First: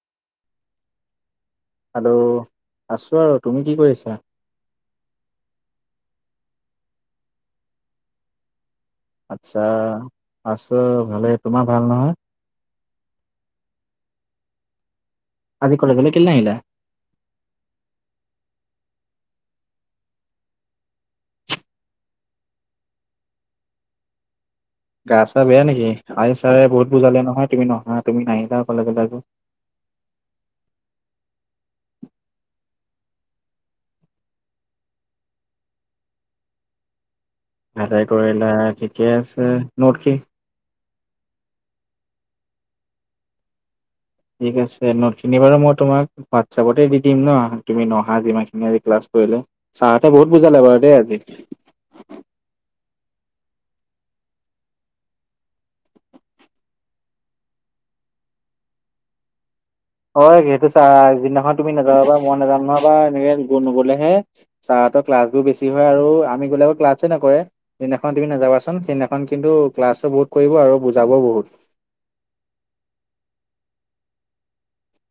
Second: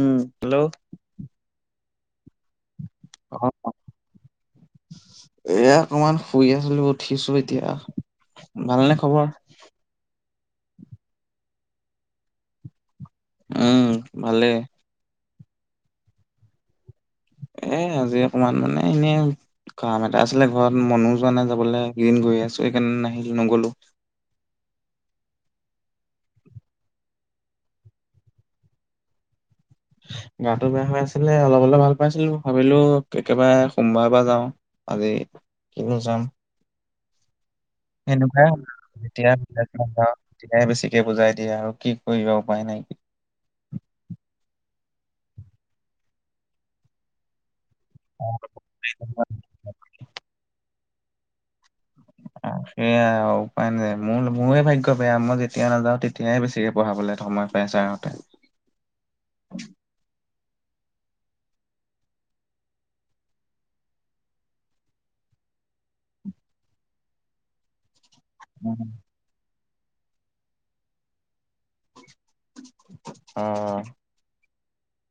উম, hello. Hello, আছোঁ আৰু তুমি কি কৰিছা? এয়া অকমান শুই আছিলোঁ উঠিছো এতিয়া। ভালনে খবৰ? আচ্ছা আছোঁ ভালেই তোমাৰ ভাল নহয়? উম ভালে। আজি কলেজলে কেলে নাহিলা? এ আজি অকমান মানে এনে কাম এটা আছিলে ঘৰত, মনো যোৱা নাই যাবলে এইকেইদিন গৈয়ে আছোঁ সেইকাৰণে নাহিলো নগলো। গা চা বেয়া নেকি? আজি ছাৰে বহুত বুজালে নহয় তুমি নহা তুমি নাহিলা কলেজলে আজি। গাটো বেয়া হৈ আছিলে অলপ অলপ ভাল পাইছিলো ভাবিলো একেবাৰে সোমবাৰৰ পৰা যাওঁ। আজি কিনো যাম। ভালে কৰিলা এনেকোৱাই, ঠিকে এতিয়া আছে নোট কি তেতিয়াহে বেছিকে বুজাই দিয়ে আৰু কি কৰিবা উপায় নাই। ঠিক আছে নোটখিনি বাৰু মই তোমাক হোৱাটছাপতে দি দিম ন? তুমি নহা যিমান খিনি আজি ক্লাছ কৰিলে। ছাৰহঁতে বহুত বুজালে বাৰু দেই আজি। সেয়া আৱ উপায় নাই। মোৰ মোৰে ভাগ্য বেয়া মই যেতিয়া নাযাও তেতিয়াই বেছিকে পঢ়াবলে সময় পায় ছাৰহঁতে। অঁ সেইটো চা আগ দিনাখন তুমি নাযাবা মই নাযাম নহ'বা এনেকে কোনো নগলেহে ছাৰহঁতৰ ক্লাছবোৰ বেছি হয় আৰু আমি গ'লে আক ক্লাছে নকৰে। যিদিনাখন তুমি নাযাবাচোন সেইদিনাখন কিন্তু ক্লাছো বহুত কৰিব আৰু বুজাবও বহুত। অহ।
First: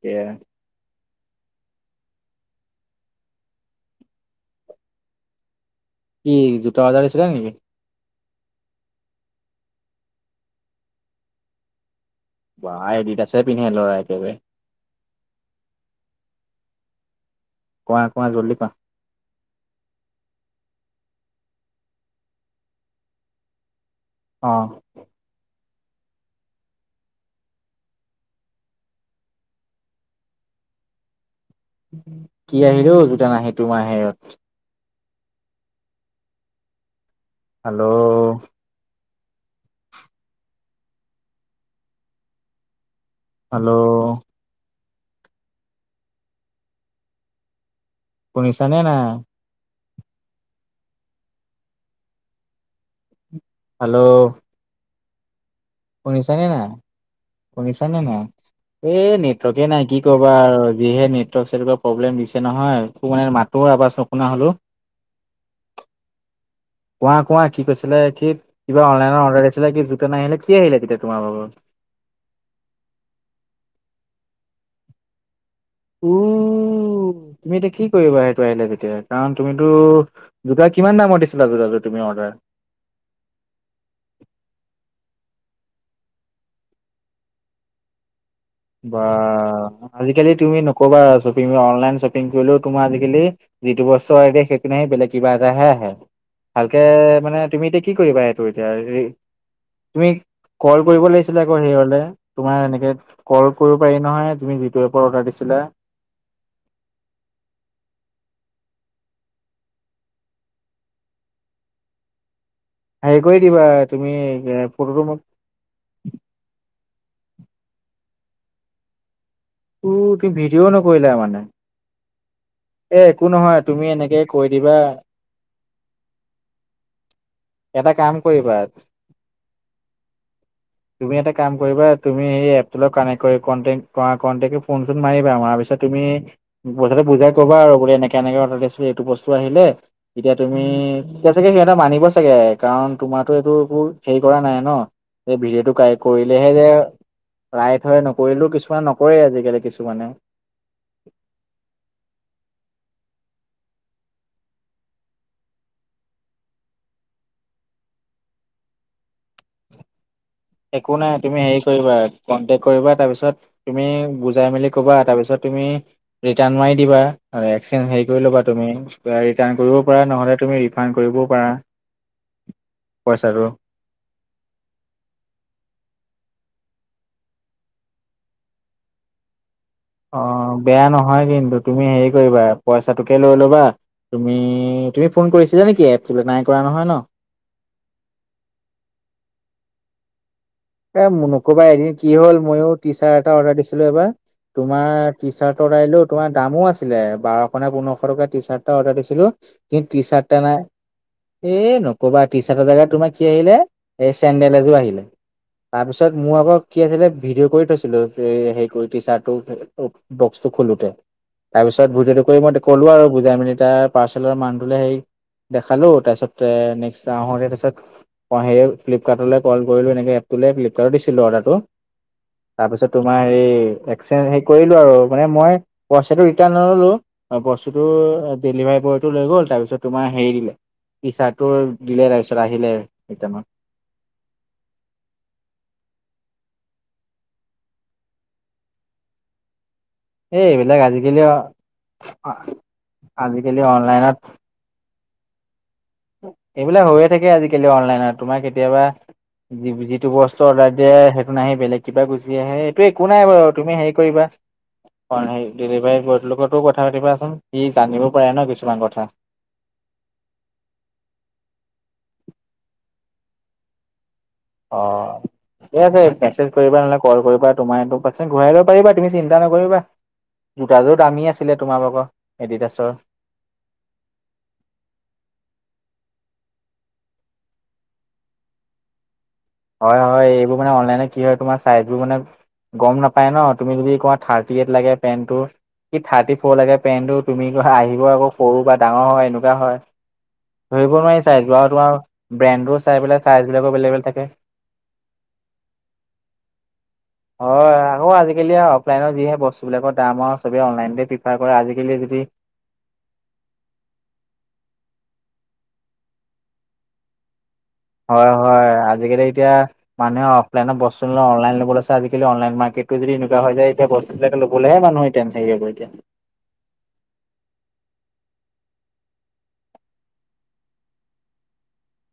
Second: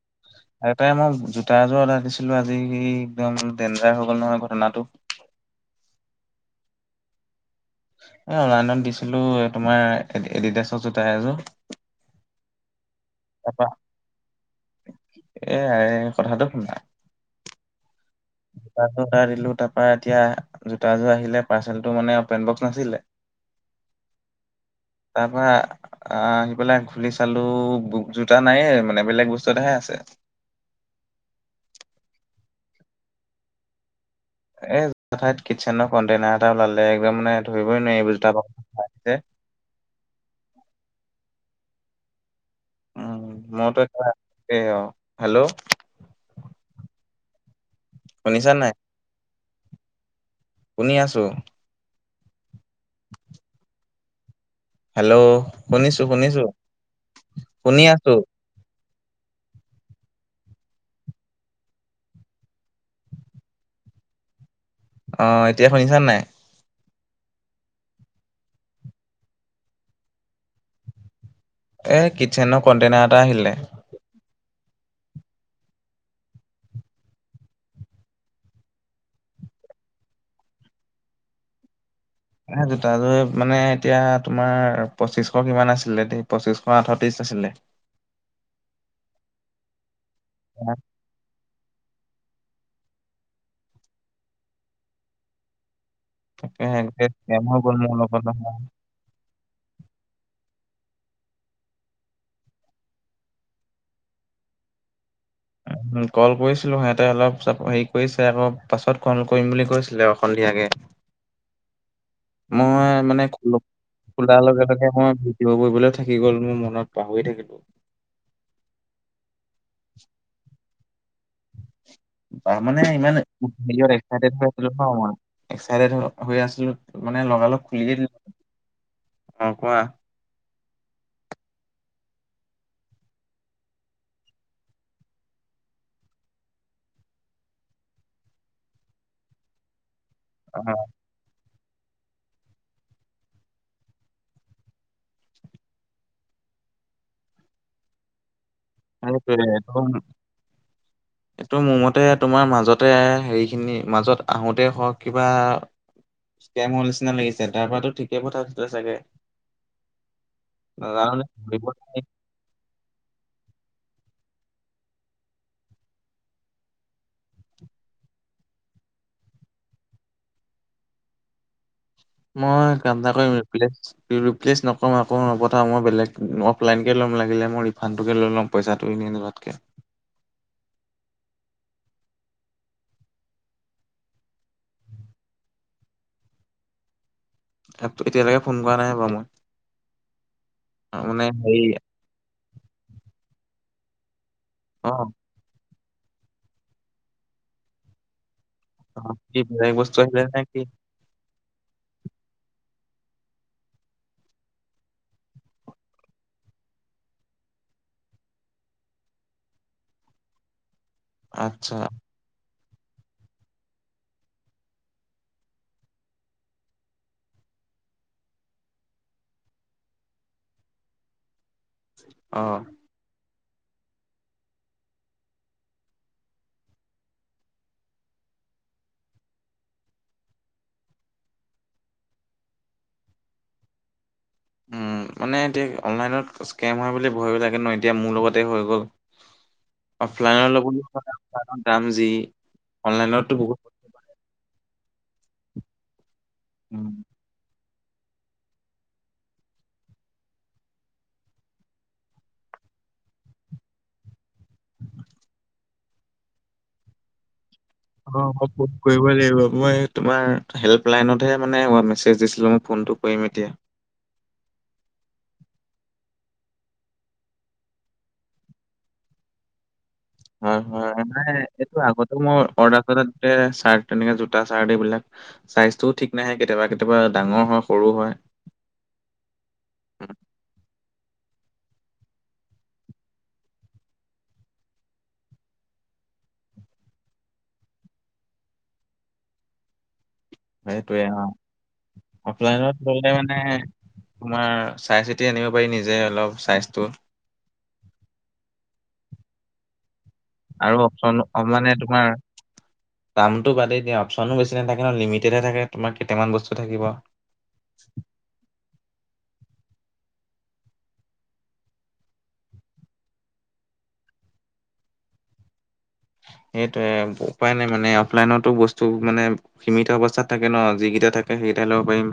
এয়া। আৰু তাই মই জোতা এযোৰ অৰ্ডাৰ দিছিলোঁ আজি একদম দেনজাৰ হৈ গ'ল নহয় ঘটনাটো। কি জোতা অৰ্ডাৰ দিছিলা নেকি? এ অনলাইনত দিছিলোঁ তোমাৰ এডি এডিডাছৰ জোতা এযোৰ। বাহ এডিডাছৰে তাৰপা পিন্ধে ল'ৰা একেবাই। এ এ কথাটো শুনা। কোৱা কোৱা জল্দি কোৱা? জোতাযোৰ অৰ্ডাৰ দিলোঁ তাৰ পৰা এতিয়া জোতা যোৰ আহিলে পাৰ্চেলটো মানে অপেন বক্স নাছিলে। [inaudible] অ', তাৰপৰা। আহ আহি পেলাই খুলি বুক জোতা নায়েই মানে বেলেগ বস্তু এটাহে আছে। কি আহিল অ, জোতা নাহি তোমাৰ হেয়ত। এ এঠাইত কিটচেনৰ কণ্টেইনাৰ এটা ওলালে একদম মানে ধৰিবই হেল্ল' নোৱাৰি এইবোৰ উ হেল্ল' মইতো একেবাৰে অঁ, হেল্ল'। [inaudible] শুনিছা নে নাই? শুনি আছোঁ। হেল্ল', হেল্ল', শুনিছোঁ- শুনিছানে শুনিছোঁ নাই শুনি আছোঁ। এ নেটৱৰ্কে নাই কি কবা আৰু যিহে নেটৱৰ্ক চেতৱৰ্কৰ প্ৰব্লেম দিছে নহয় একো মানে মাত তোৰ আবাচ নোশুনা হ'লো। অ, এতিয়া শুনিছা নাই? কোৱা -কোৱা কি কৈছিলা [unintelligible] কি কিবা অনলাইনৰ অৰ্ডাৰ দিছিলে কি জোতা নাহিলে কি আহিলে তেতিয়া তোমাৰ [unintelligible] এ কিটচেনৰ কণ্টেইনাৰ এটা আহিলে। উ, তুমি এতিয়া কি কৰিবা সেইটো আহিলে তেতিয়া কাৰণ তুমিতো জোতা কিমান দামত দিছিলা জোতাতো তুমি অৰ্ডাৰ। এ জোতাযোৰ মানে এতিয়া তোমাৰ পঁচিছশ কিমান আছিলে দে পঁচিছশ আঠ ত্ৰিছ আছিলে। বা আজিকালি তুমি নকবা আৰু চব অনলাইন শ্বপিং কৰিলেও তোমাৰ আজাকালি যিটো বস্তু অৰ্ডাৰ দিয়ে সেইটো নাহি বেলেগ কিবা এটাহে আহে। তাকে ভালকে একে স্কেম মানে হৈ তুমি গ'ল এতিয়া মোৰ কি লগত কৰিবা এইটো নহয় এতিয়া এৰি তুমি ক'ল কৰিব লাগিছিলে আকৌ সেয়লে তোমাৰ এনেকে ক'ল কৰিব পাৰি নহয় তুমি যিটো এপত অৰ্ডাৰ দিছিলা। হম, ক'ল কৰিছিলো সিহঁতে অলপ চলপ হেৰি কৰিছে আকৌ পাছত ক'ল কৰিম বুলি কৈছিলে অ, সন্ধিয়াকে। মই হেৰি মানে কৰি খো দিবা তুমি -খোলাৰ এ লগে - লগে ফটোটো মোক মই কিব [unintelligible] বলে থাকি গ'ল মোৰ মনত পাহৰি থাকিলোঁ। অ, কি ভিডিঅ নকৰিলা মানে? তাৰ মানে এ ইমান একো নহয় তুমি [unintelligible] এনেকে এক্সাটেড কৈ হৈ আছিলো দিবা ন' মই। এক্সাটেড হৈ -হৈ আছিলোঁ মানে লগালগ এটা খুলিয়ে দিলো কাম কৰিবা অ, কোৱা? তুমি এটা কাম কৰিবা তুমি এই এপটোৰ লগত কানেক্ট কৰি কণ্টেন কৰা কণ্টেকে ফোন চোন মাৰিবা মাৰা পিছত তুমি বস্তুটো বুজাই ক'বা আৰু বুলি এনেকে -এনেকে অৰ্ডাৰ দিছিলো এইটো বস্তু আহিলে এতিয়া তুমি অ', এতিয়া চাগে সিহঁতে মানিব চাগে কাৰণ তোমাৰটো এইটো একো হেৰি কৰা নাই ন'। এই ভিডঅ'টো কাই কৰিলেহে গে ৰাইট হয় ন'। কৰিলোঁ কিছুমান নকৰে সেইটোৱে আজিকালি এইটো কিছুমানে। [inaudible] এইটো মোৰ মতে তোমাৰ মাজতে হেৰি খিনি মাজত আহোতে হ'ক কিবা ইস্কেমু নিচিনা লাগিছে তাৰ পৰাতো ঠিকেই পথাইচিলে কথা চাগে। একো নাজানো নাই নে তুমি হেৰি কৰিব কৰিবা লাগে। কনটেক কৰিবা তাৰপিছত তুমি বুজাই মেলি কবা তাৰপিছত তুমি ৰিটাৰ্ণ মাৰ দিবা আ এক্সচেঞ্জ হেৰি কৰি ল'বা তুমি [unintelligible] ৰিটাৰ্ণ কৰিব পৰা নহ'লে তুমি প্ৰেঙ্ক কৰিবও পাৰা। মই [unintelligible] পইচাটো। ৰিপ্লেচ নকও আঁকৌ নপথাও মই বেলেগ অফলাইনকে ল'ম লাগিলে মই ৰিফাণ্ডটোকে লৈ ল'ম। পইচাটো এনে নাজাতকে। অ, বেয়া নহয় কিন্তু তুমি হেৰি কৰিবা পইচাটোকে লৈ ল'বা। তুমি -তুমি ফোন কৰিছিলা নেকি এপচটোলে নাই কৰা নহয় ন? এপটো এতিয়ালৈকে ফোন কৰা নাই ৰবা মই। অ, এ মানে হেৰি নকবা এদিন কি হল মইও টি চাৰ্ট এটা অৰ্ডাৰ দিছিলো এবাৰ অ তোমাৰ টি চাৰ্টৰ আইলো তোমাৰ দামো আছিলে বাৰশ নে পোন্ধৰশ টকা টি চাৰ্ট অৰ্ডাৰ অ, দিছিলো কি বেলেগ কিন্তু বস্তু টি আহিলে চাৰ্ট নে এটা কি নাই এ নকবা টি চাৰ্টৰ জেগা তোমাৰ কি আহিলে এই চেণ্ডেল এযোৰ আহিলে। তাৰপিছত মোৰ আকৌ কি আছিলে ভিডিঅ' কৰি থৈছিলো হে কৰি টিচাৰ্টটো বক্সটো খলোতে আচ্ছা তাৰপিছত ভিদিঅ'টো কৰি মই ক'লো আৰু বুজাই মেলি তাৰ পাৰ্চেলৰ মানুহটোলে সেই দেখালো তাৰছতে নেক্সট আহোতে তাৰছত মই সেয়ে ফ্লিপকাৰ্টলৈ কল কৰিলো এনেকে এপটো ফ্লিপকাৰ্টত দিছিলো অৰ্ডাৰটো অ তাৰপিছত তোমাৰ হেৰি এক্সচেঞ্জ হেৰি কৰিলো আৰু মানে মই পইচাটো ৰিটাৰ্ণ নললো। অ, বস্তুটো ডেলিভাৰী বয়টো লৈ গ'ল তাৰপিছত তোমাৰ হেৰি দিলে ই চাৰ্টটো দিলে তাৰপিছত আহিলে কেইটামান। উম, মানে এতিয়া অনলাইনত স্কেম হয় বুলি ভাবিব লাগে ন এতিয়া মোৰ লগতে হৈ গ'ল। অফলাইন এই ল'বল এইবিলাক আজিকালি দাম যি অনলাইনো বহুত। আজিকালি অনলাইনত নত এনেএইবিলাক উম, হৈয়ে থা ছয় শশোৌকে আজিকালি অনলাইনত তোমা দেৰ কেতিয়াবা যি যিটো বস্তু অৰ্ডাৰ দিয়ে সেইটো নাহি বেলেগ কিবা গুচি আহে এইটো একো নাই বাৰু তুমি হেৰি কৰিবা। অ, সেই ডেলিভাৰী বয়তোলগতো কথা পাতিবাচোন সি জানিব অ পাৰে মই ন ফোন কিছুমান কথা। কৰিবই লাগিব মই তোমাৰ হেল্পলাইনতহে মানে মেছেজ দিছিলোঁ মই ফোনটো কৰিম এতিয়া। অ', এইয়া আছে মেছেজ কৰিবা নহলে কল কৰিবা তোমাৰ এইটো পইছা ঘূৰাই ল'ব পাৰিবা তুমি চিন্তা নকৰিবা। জোতাযোৰ হয়-হয়-হয় দামী নাই আছিলে এইটো তোমাৰ ভাগৰ আগতে মই অৰ্ডাৰ এডিডাছৰ চৰ্ডাৰ তেনেকে জোতা চাৰ্ট এইবিলাক ছাইজটোও ঠিক নাহে কেতিয়াবা-কেতিয়াবা ডাঙৰ হয় সৰু হয়। হয়-হয় এইবোৰ মানে অনলাইনে কি হয় তোমাৰ চাইজবোৰ মানে গম নাপায় ন তুমি যদি ক'বা থাৰ্টি এইট লাগে পেণ্টটো। কি থাৰ্টি ফ'ৰ লাগে পেনটো তুমি ক আহিব আকৌ সৰু বা ডাঙৰ হয় এনেকুৱা হয়। ধৰিব সেইটোৱে অ নোৱাৰি চাইজ আৰু তোমাৰ ব্ৰেণ্ডো চাই পেলাই চাইজ বিলাকো বেলেগ বেলেগ থাকে। ও চাই চি - টি আনিব পাৰি নিজে অলপ চাইজটো। হয়, আকৌ আজিকালি অফলাইনত যিহে বস্তু বিলাকৰ দাম আৰু, চবে অনলাইনতে অপচন অ প্ৰিফাৰ কৰে মানে আজিকালি তোমাৰ যদি দামটো বাদেই দিয়া অপচন বেছি নথাকে ন লিমিটোকে তোমাৰ কেইটাম বস্তু থাকিব। [inaudible] হয়-হয় আজিকালি এতিয়া মানুহে অফলাইন বস্তু অনলাইন ল'ব লৈছে আজিকালি অনলাইন মাৰ্কেটটো যদি এনেকুৱা হৈ যায় এতিয়া বস্তু কিবাএটা লবলেহে মানুহ টেনচন হ'ব এতিয়া। সেইটোয়ে উপায় নাই মানে অফলাইনতো বস্তু মানে সীমিত অৱস্থাত থাকে ন যিকেইটা থাকে সেইকেইটাই ল'ব পাৰিম।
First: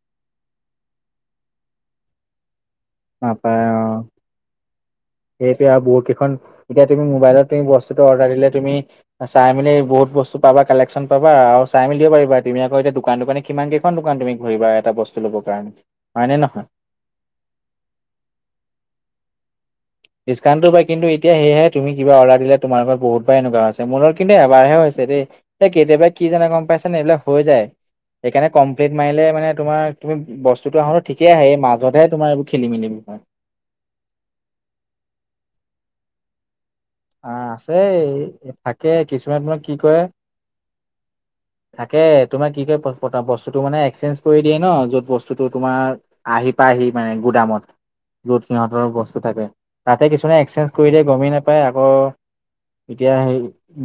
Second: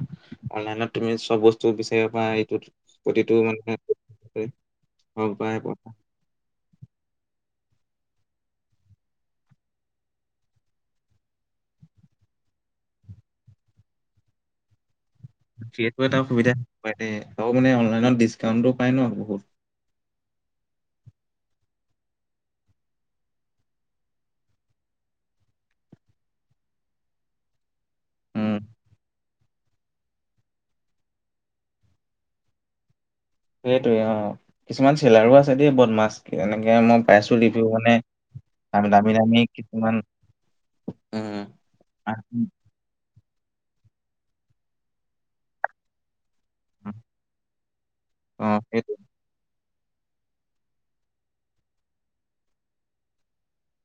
অনলাইনত তুমি চব বস্তু বিচাৰিবা পাৰা সেইটোত, নাপায় অ, হওক বা সেইটোৱে সেইবোৰ। আৰু বহুত কেইখন- এতিয়া তুমি মবাইলত তুমি বস্তুটো অৰ্ডাৰ দিলে তুমি, চাই মেলি বহুত বস্তু পাবা, কালেকশ্যন পাবা আৰু চাই মেলি দিব পাৰিবা, তুমি আকৌ এতিয়া দোকান দোকানী কিমান কেইখন দোকান তুমি ঘূৰিবা এটা বস্তু ল'ব কাৰণে, সেইটো এটা হয় নে সুবিধা নহয়। আৰু মানে অনলাইনত ডিচকাউন্টটো পাই ন বহুত। ডিছকাউণ্টো পায়। কিন্তু এতিয়া সেয়ে তুমি কিবা অৰ্ডাৰ দিলে তোমালোকৰ বহুত বাৰ এনেকুৱা হৈছে, মোৰলগত কিন্তু এবাৰহে হৈছে দেই। এ কেতিয়াবা কি জানে গম পাইছেনে এইবিলাক হৈ যায়, সেইকাৰণে উম কমপ্লিট মাৰিলে মানে তোমাৰ তুমি, বস্তুটো আহোতে ঠিকেই আহে, এই মাজতহে তোমাৰ এই খেলি মেলি হয়। সেইটোৱে অ, কিছুমান চেলাৰো আছে দেই বদমাছ, এনেকে মই প্ৰা‌‌ইছো আহ যিটো আছে মানে, থাকে দামি কিছুমান দামি তোমাৰ কি কৰে কিছুমান, ও থাকে। তোমাৰ কি ক বস্তুটো মানে এক্সচেঞ্জ কৰি দিয়ে ন য'ত বস্তুটো তোমাৰ আহি, পাইহি মানে, গুদামত। য'ত, অ সেইটো সিহঁতৰ বস্তু থাকে। তাতে, কিছুমানে এক্সেঞ্জ কৰি দিয়ে, গমেই নাপায়। আকৌ এতিয়া সেই,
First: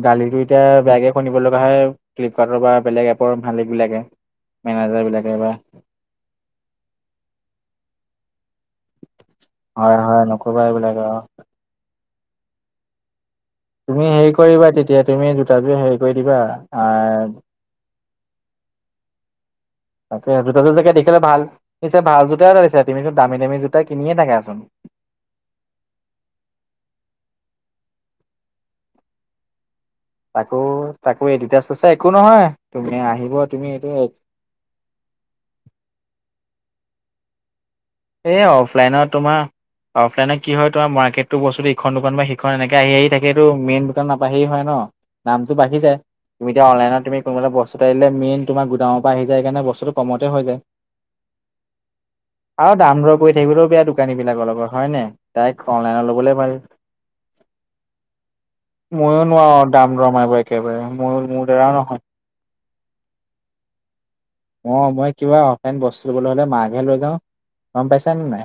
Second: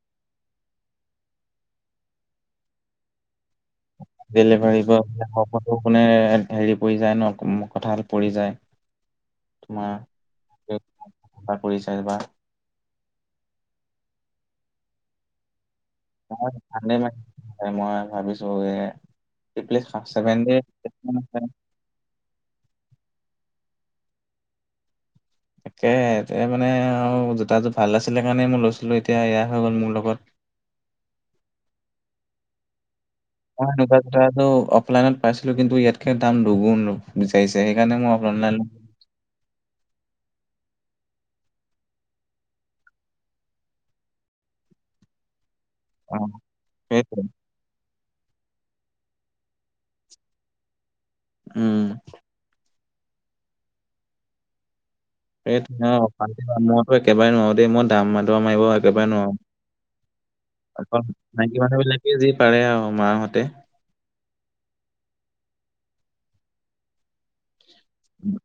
গালিটো এতিয়া, বেয়াকে শুনিব লগা হয়। ফ্লিপকাৰ্টৰ বা বেলেগ এপৰ মালিকবিলাকে। ডেলিভাৰী বয় কোনে হেৰি পৰি যায় ন কথাল পৰি যায়। হয় হয় নকবা এইবিলাকে অ। চাকৰি চাই বা। তুমি হেৰি কৰিবা তেতি - এতিয়া, তুমি জোতাযোৰ হেৰি কৰি দিবা? আঁ এ, মই ভাবিছোঁগে! তাকে জোতাযোৰ চাগে দেখিলে ভাল [unintelligible] পিছে, ভাল জোতাই লৈছা! তুমিটো দামী-দামী জোতা কিনিয়ে থাকাচোন। তাকেহে, এ, মানে আৰু জোতাযোৰ ভাল আছিলে কাৰণে, মই লৈছিলোঁ। এতিয়া, এয়া হৈ গ'ল মোৰ লগত। তাকো, তাকো এডিডাছ আছে, একো নহয়। তুমি আহিব। তুমি এনেকুৱা এইটো জোতা এযোৰ অফলাইনত পাইছিলোঁ। কিন্তু, ইয়াতকে দাম দুগুণ আৰু। বিচাৰিছে। সেইকাৰণে, মই অনলাইন অলাইনত তোমাৰ, অফলাইনত কি হয় তোমাৰ, মাৰ্কেতটো, বস্তুটো ইখন দোকান বা সিখন এনেকে আহি, আহি থাকে। এইটো, মেইন দোকান নাপাহিয়েই, হয় ন'। দামটো বাঢ়ি যায়। অঁ তুমি এতিয়া, অনলাইনত তুমি, সেইটোৱে কোনোবা এটা বস্তু আহিলে, মেইন তোমাৰ গুডামৰ আহি যায়। সেইকাৰণে, বস্তুটো কমতে হৈ যায়। উম! আৰু দাম-দৰ কৰি থাকিবলৈও বেয়া, দোকানী বিলাকৰ লগত। হয় নাই? এই, মইতো একেবাৰে নোৱাৰোঁ দেই। মই দাম মৰা, মাৰিব একেবাৰে ময়ো নোৱাৰোঁ। নোৱাৰো দাম দৰ মাৰিব একেবাৰে আকৌ, মোৰ মোৰ মাইকী দ্বাৰাও নহয় মানুহবিলাকে যি পাৰে আৰু মাহঁতে। অ'! মই কিবা, অফলাইন বস্তু ল'বলৈ হ'লে, মাকহে লৈ যাওঁ। গম পাইছা নে নাই?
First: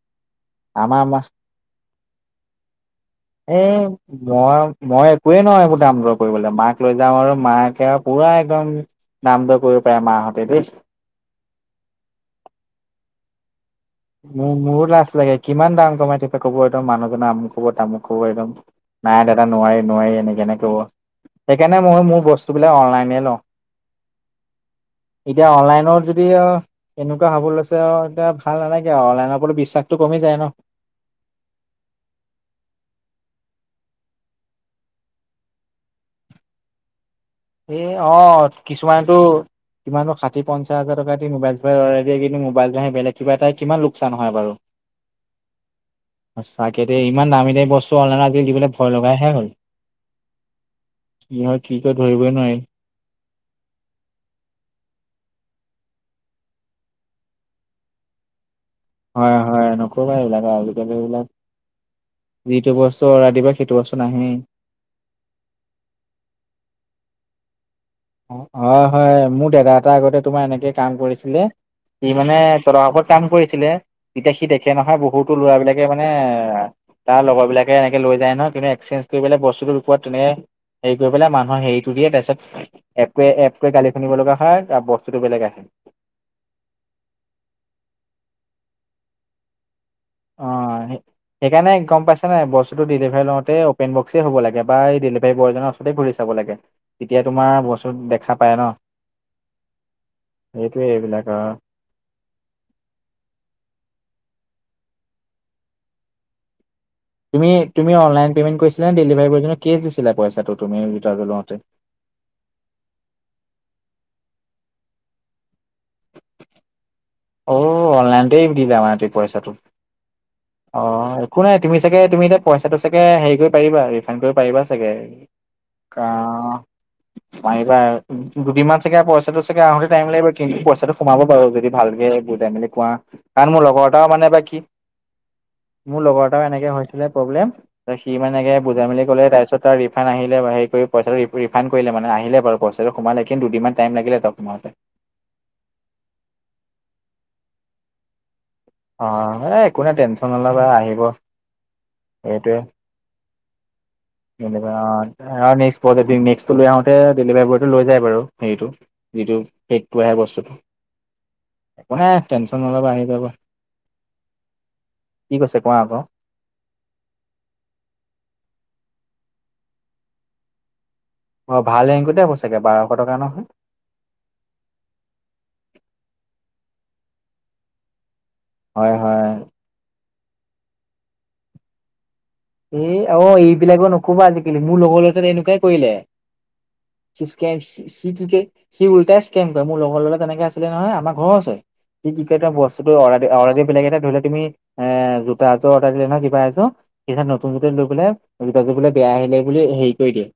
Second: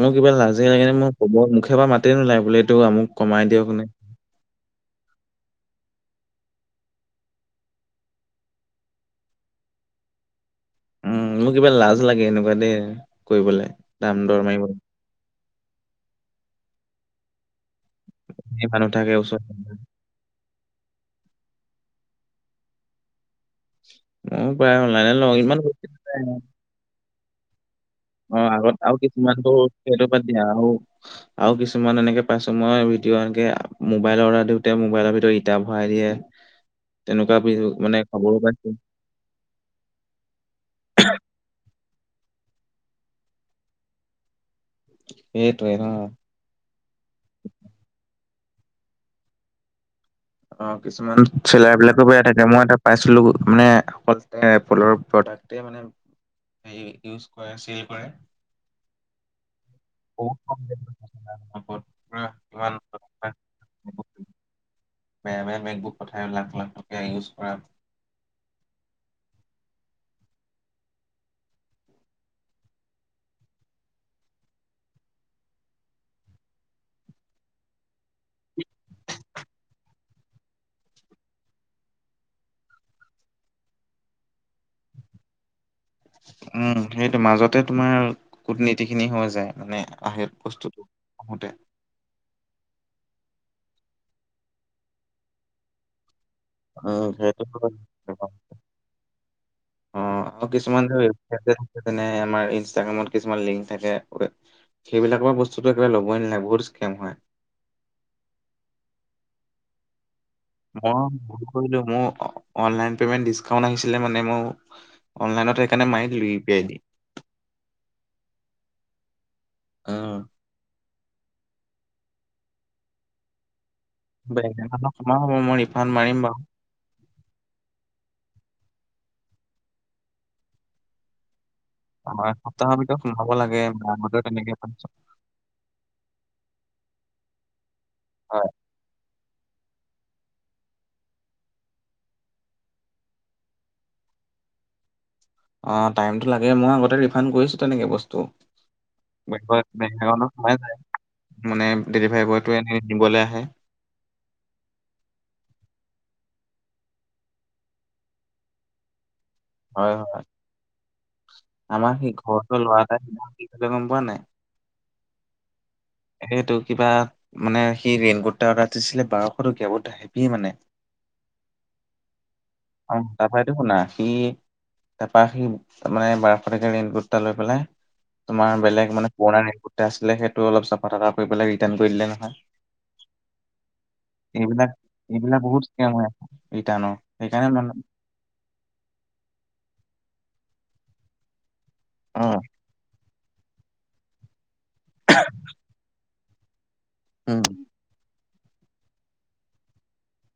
মোৰ কিবা লাজে লাগে নে, আমাৰ মই মা ক'ব, মুখ পৰা মাতে নোলাই বোলে, এইটো আমোক। [unintelligible] মই, মই একোৱে নোৱাৰোঁ, এইবোৰ দাম-দৰ কৰিবলৈ, মাক লৈ যাওঁ আৰু মাকে আৰু পূৰা, একদম দাম-দৰ কৰিব পাৰে, মাহঁতে দেই। উম! মোৰ কিবা লাজ লাগে, এনেকুৱা [unintelligible] কৰিবলে। দাম দৰ মোৰ, মাৰিবলে মোৰ লাজ লাগে। কিমান দাম কমাই থাকিবা! ক'ব একদম, মানুহজনা মোক। ক'ব, তামোক ক'ব একদম, মানুহ থাকে নাই ওচৰত দাদা, নোৱাৰি- নোৱাৰি, এনেকে এনে ক'ব। সেইকাৰণে, মই মোৰ বস্তুবিলাক, অনলাইনে লওঁ। ময়ো প্ৰায় অনলাইনে লওঁ এতিয়া, ইমান অনলাইনত যদি, এনেকুৱা হ'ব লৈছে আৰু! এতিয়া অঁ ভাল আগত নালাগে। আৰু অনলাইনৰ ওপৰত কিছুমানটো, বিশ্বাসটো সেইটো কমি বাত যায় দিয়া ন আৰু। আৰু কিছুমান, এনেকে পাইছোঁ, মই ভিডিঅ এনেকে, মোবাইলৰ অৰ্ডাৰ দিওঁতে, মোবাইলৰ ভিতৰত ইটা ভৰাই দিয়ে। [inaudible] তেনেকুৱা [unintelligible] এই, খবৰো অ'! পাইছো কিছুমানেতো কিমাননো, ষাঠি -পঞ্চাছ হাজাৰ টকা দি, মোবাইল- চোবাইল আৰ্ডাৰ দিয়ে। কিন্তু, মোবাইল নহয়, বেলেগ কিবা এটাই, কিমান লোকচান হয় বাৰু। সেইটোৱে! [unintelligible] সচাঁকে দেই। ইমান দামী-দামী বস্তু, অনলাইনত আজিকালি, দিবলৈ ভয় লগাইহে হ'ল। অ'! কিছুমান কি হয় চিলাই কি কয় বিলাকো বেয়া ধৰিবই থাকে। নোৱাৰি। মই এটা পাইছিলোঁ। মানে, অকল [unintelligible] প্ৰডাক্টে মানে ইউজ কৰে, চিল কৰে। হয়, হয়, নক'বা বহুত এইবিলাক আৰু। কম আজিকালি দামত এইবিলাক, পাইছো। পুৰা কিমান যিটো বস্তু অৰ্ডাৰ দিবা, সেইটো বস্তু নাহেই। বেয়া-বেয়া বেগবোৰ পঠায়। লাখ-লাখ টকীয়া, ইউজ কৰা। হয়, হয়, মোৰ দাদা এটা আগতে, তোমাৰ এনেকে, কাম কৰিছিলে। সি মানে, তদাৰকত কাম কৰিছিলে। তেতিয়া, সি দেখে নহয়, বহুতো ল'ৰাবিলাকে মানে, তাৰ, লগৰবিলাকে এনেকৈ লৈ যায়, নহয়। যোনে, এক্সচেঞ্জ কৰি পেলাই, বস্তুটো লুকোৱাত তেনে হেৰি কৰি পেলাই, মানুহৰ হেৰিটো দিয়ে। তাৰ পিছত, এইটোৱে-এপটোৱে গালি শুনিব লগা হয় আৰু বস্তুতটো বেলেগ আহে। উম! সেইটো মাজতে, তোমাৰ কুটনীতি খিনি হৈ যায়। মানে, আহে অ, বস্তুটো আহোতে। সেইকাৰণে গম পাইছো নাই বস্তুটো ডেলিভাৰী লওঁতে অপেন বক্সই হব লাগে বা এই ডেলিভাৰী বয়জনৰ ওৰতে খুলি চাব লাগে। উম তেতিয়া সেইটো তোমাৰ বস্তু হয়। দেখা পায় ন, সেইটোৱেই এইবিলাক আৰু নে আমাৰ ইনষ্টাগ্ৰামত কিছুমান লিংক থাকে। সেইবিলাকৰ বস্তুতটো একবাৰে ল'বই নালগে বহুত ক্সেম হয়। তুমি-তুমি অনলাইন পে'মেণ্ট কৰিছিলা নে ডেলিভাৰ বয়জনে কেচ দিছিলে পইচাটো? তুমি মই ৰিচাৰ্জটো মোৰ লওঁতে? কিলো মোৰ অনলাইন পেমেণ্ট ডিছকাউণ্ট আহিছিলে মানে ম'ও অনলাইনত সেকানে মানে মাৰি দিলো ইউ পি আইদি। অ' অনলাইনতেই দিবা মানে পইচাটো। অ অ, একো নাই তুমি চাগে তুমি এতিয়া পইচাটো চাগে হেৰি কৰি পাৰিবা আৰু। বেলেগ দিনাখন কম মই ৰিফাণ্ড মাৰিম বাৰু। অ', পাৰিবা দুদিনমান চাগে পইচাটো চাগে আহোতে টাইম লাগিব কিন্তু পইচাটো সোমাব বাৰু যদি ভাল আমাৰ সপ্তাহৰ ভিতৰত সোমাব লাগে, মই এটাও মাতে মানে এবাৰ কি তেনেকে মোৰ লগৰ এটা এনেকে হৈছিলে প্ৰব্লেম সি হয় মানেকে বুজাই মে'লি কলে তাৰপিছ তাৰ ৰিফাণ্ড আহিলে হে কৰি পইচা ৰিফাণ কৰিলে মানে আহিলে বাৰু পইচা সোমালে কিন্তু দুদিন টাইম লাগিলে তাৰ সোমাওতে। অ, টাইমটো লাগে মই আগতে ৰিফাণ্ড কৰিছো তেনেকে বস্তু। অ ত এ একো নাই টেনচন সোমাই নল'বা যায় আহিব মানে ডেলিভাৰী বয়টোৱে এনে নিবলে আহে। অ, নেক্সট-নেক্সটটো লৈ আহোতে ডেলিভাৰী বয়টো লৈ যায় বাৰু হেৰিটো। যিটো হয় সেইটটো আহে হয় বস্তুটো। একো আমাৰ নাই সেই ঘৰৰ টেনচন ওচৰৰ ল'ৰা নল'বা আহি এটাই কি যাব কৰিলে গম পোৱা নাই? কি কৈছে কোৱা আকৌ? সেইটো কিবা মানে সেই ৰেইনকোট এটা অৰ্ডাৰ দিছিলে বাৰশ টকীয়া বহুত হেভি মানে। অ ভাল ৰেংকতে হ'ব চাগে বাৰশ অ', টকা তাৰ পৰা নহয় এইটো শুনা, সি। তাৰপৰা সি মানে বাৰশটকিয়া ৰেইনকুট এটা লৈ পেলাই তোমাৰ হয় বেলেগ মানে হয় পুৰণা ৰেইন কুট আছিলে সেইটো অলপ চাফা তাফা কৰিপেলাই ৰিটাৰ্ণ কৰি দিলে নহয়। এ অ, এইবিলাকো নকবা আজিকালি মোৰ লগৰ লগত এনেকুৱাই কৰিলে। ৰিটান চিচকেপ চিচ [unintelligible] কি টিকে সি উলটাই স্কেম কৰে মোৰ লগৰ ল'ৰা তেনেকে আছিলে নহয় আমাৰ ঘৰৰ ওচয় সি অ টিকেত বচ অৰ্দাৰ-অৰ্দাদি বেলেগ এটা ধৰিলোৱা তুমি এ জোতা এজোৰ অৰ্ডাৰ দিলে ন কিবা এয়োৰ তেতিয়া উম। নতুন লৈ বোলে জোতাযোৰ বোলে বেয়া আহিলে বোলে হেৰি কৰি দিয়ে।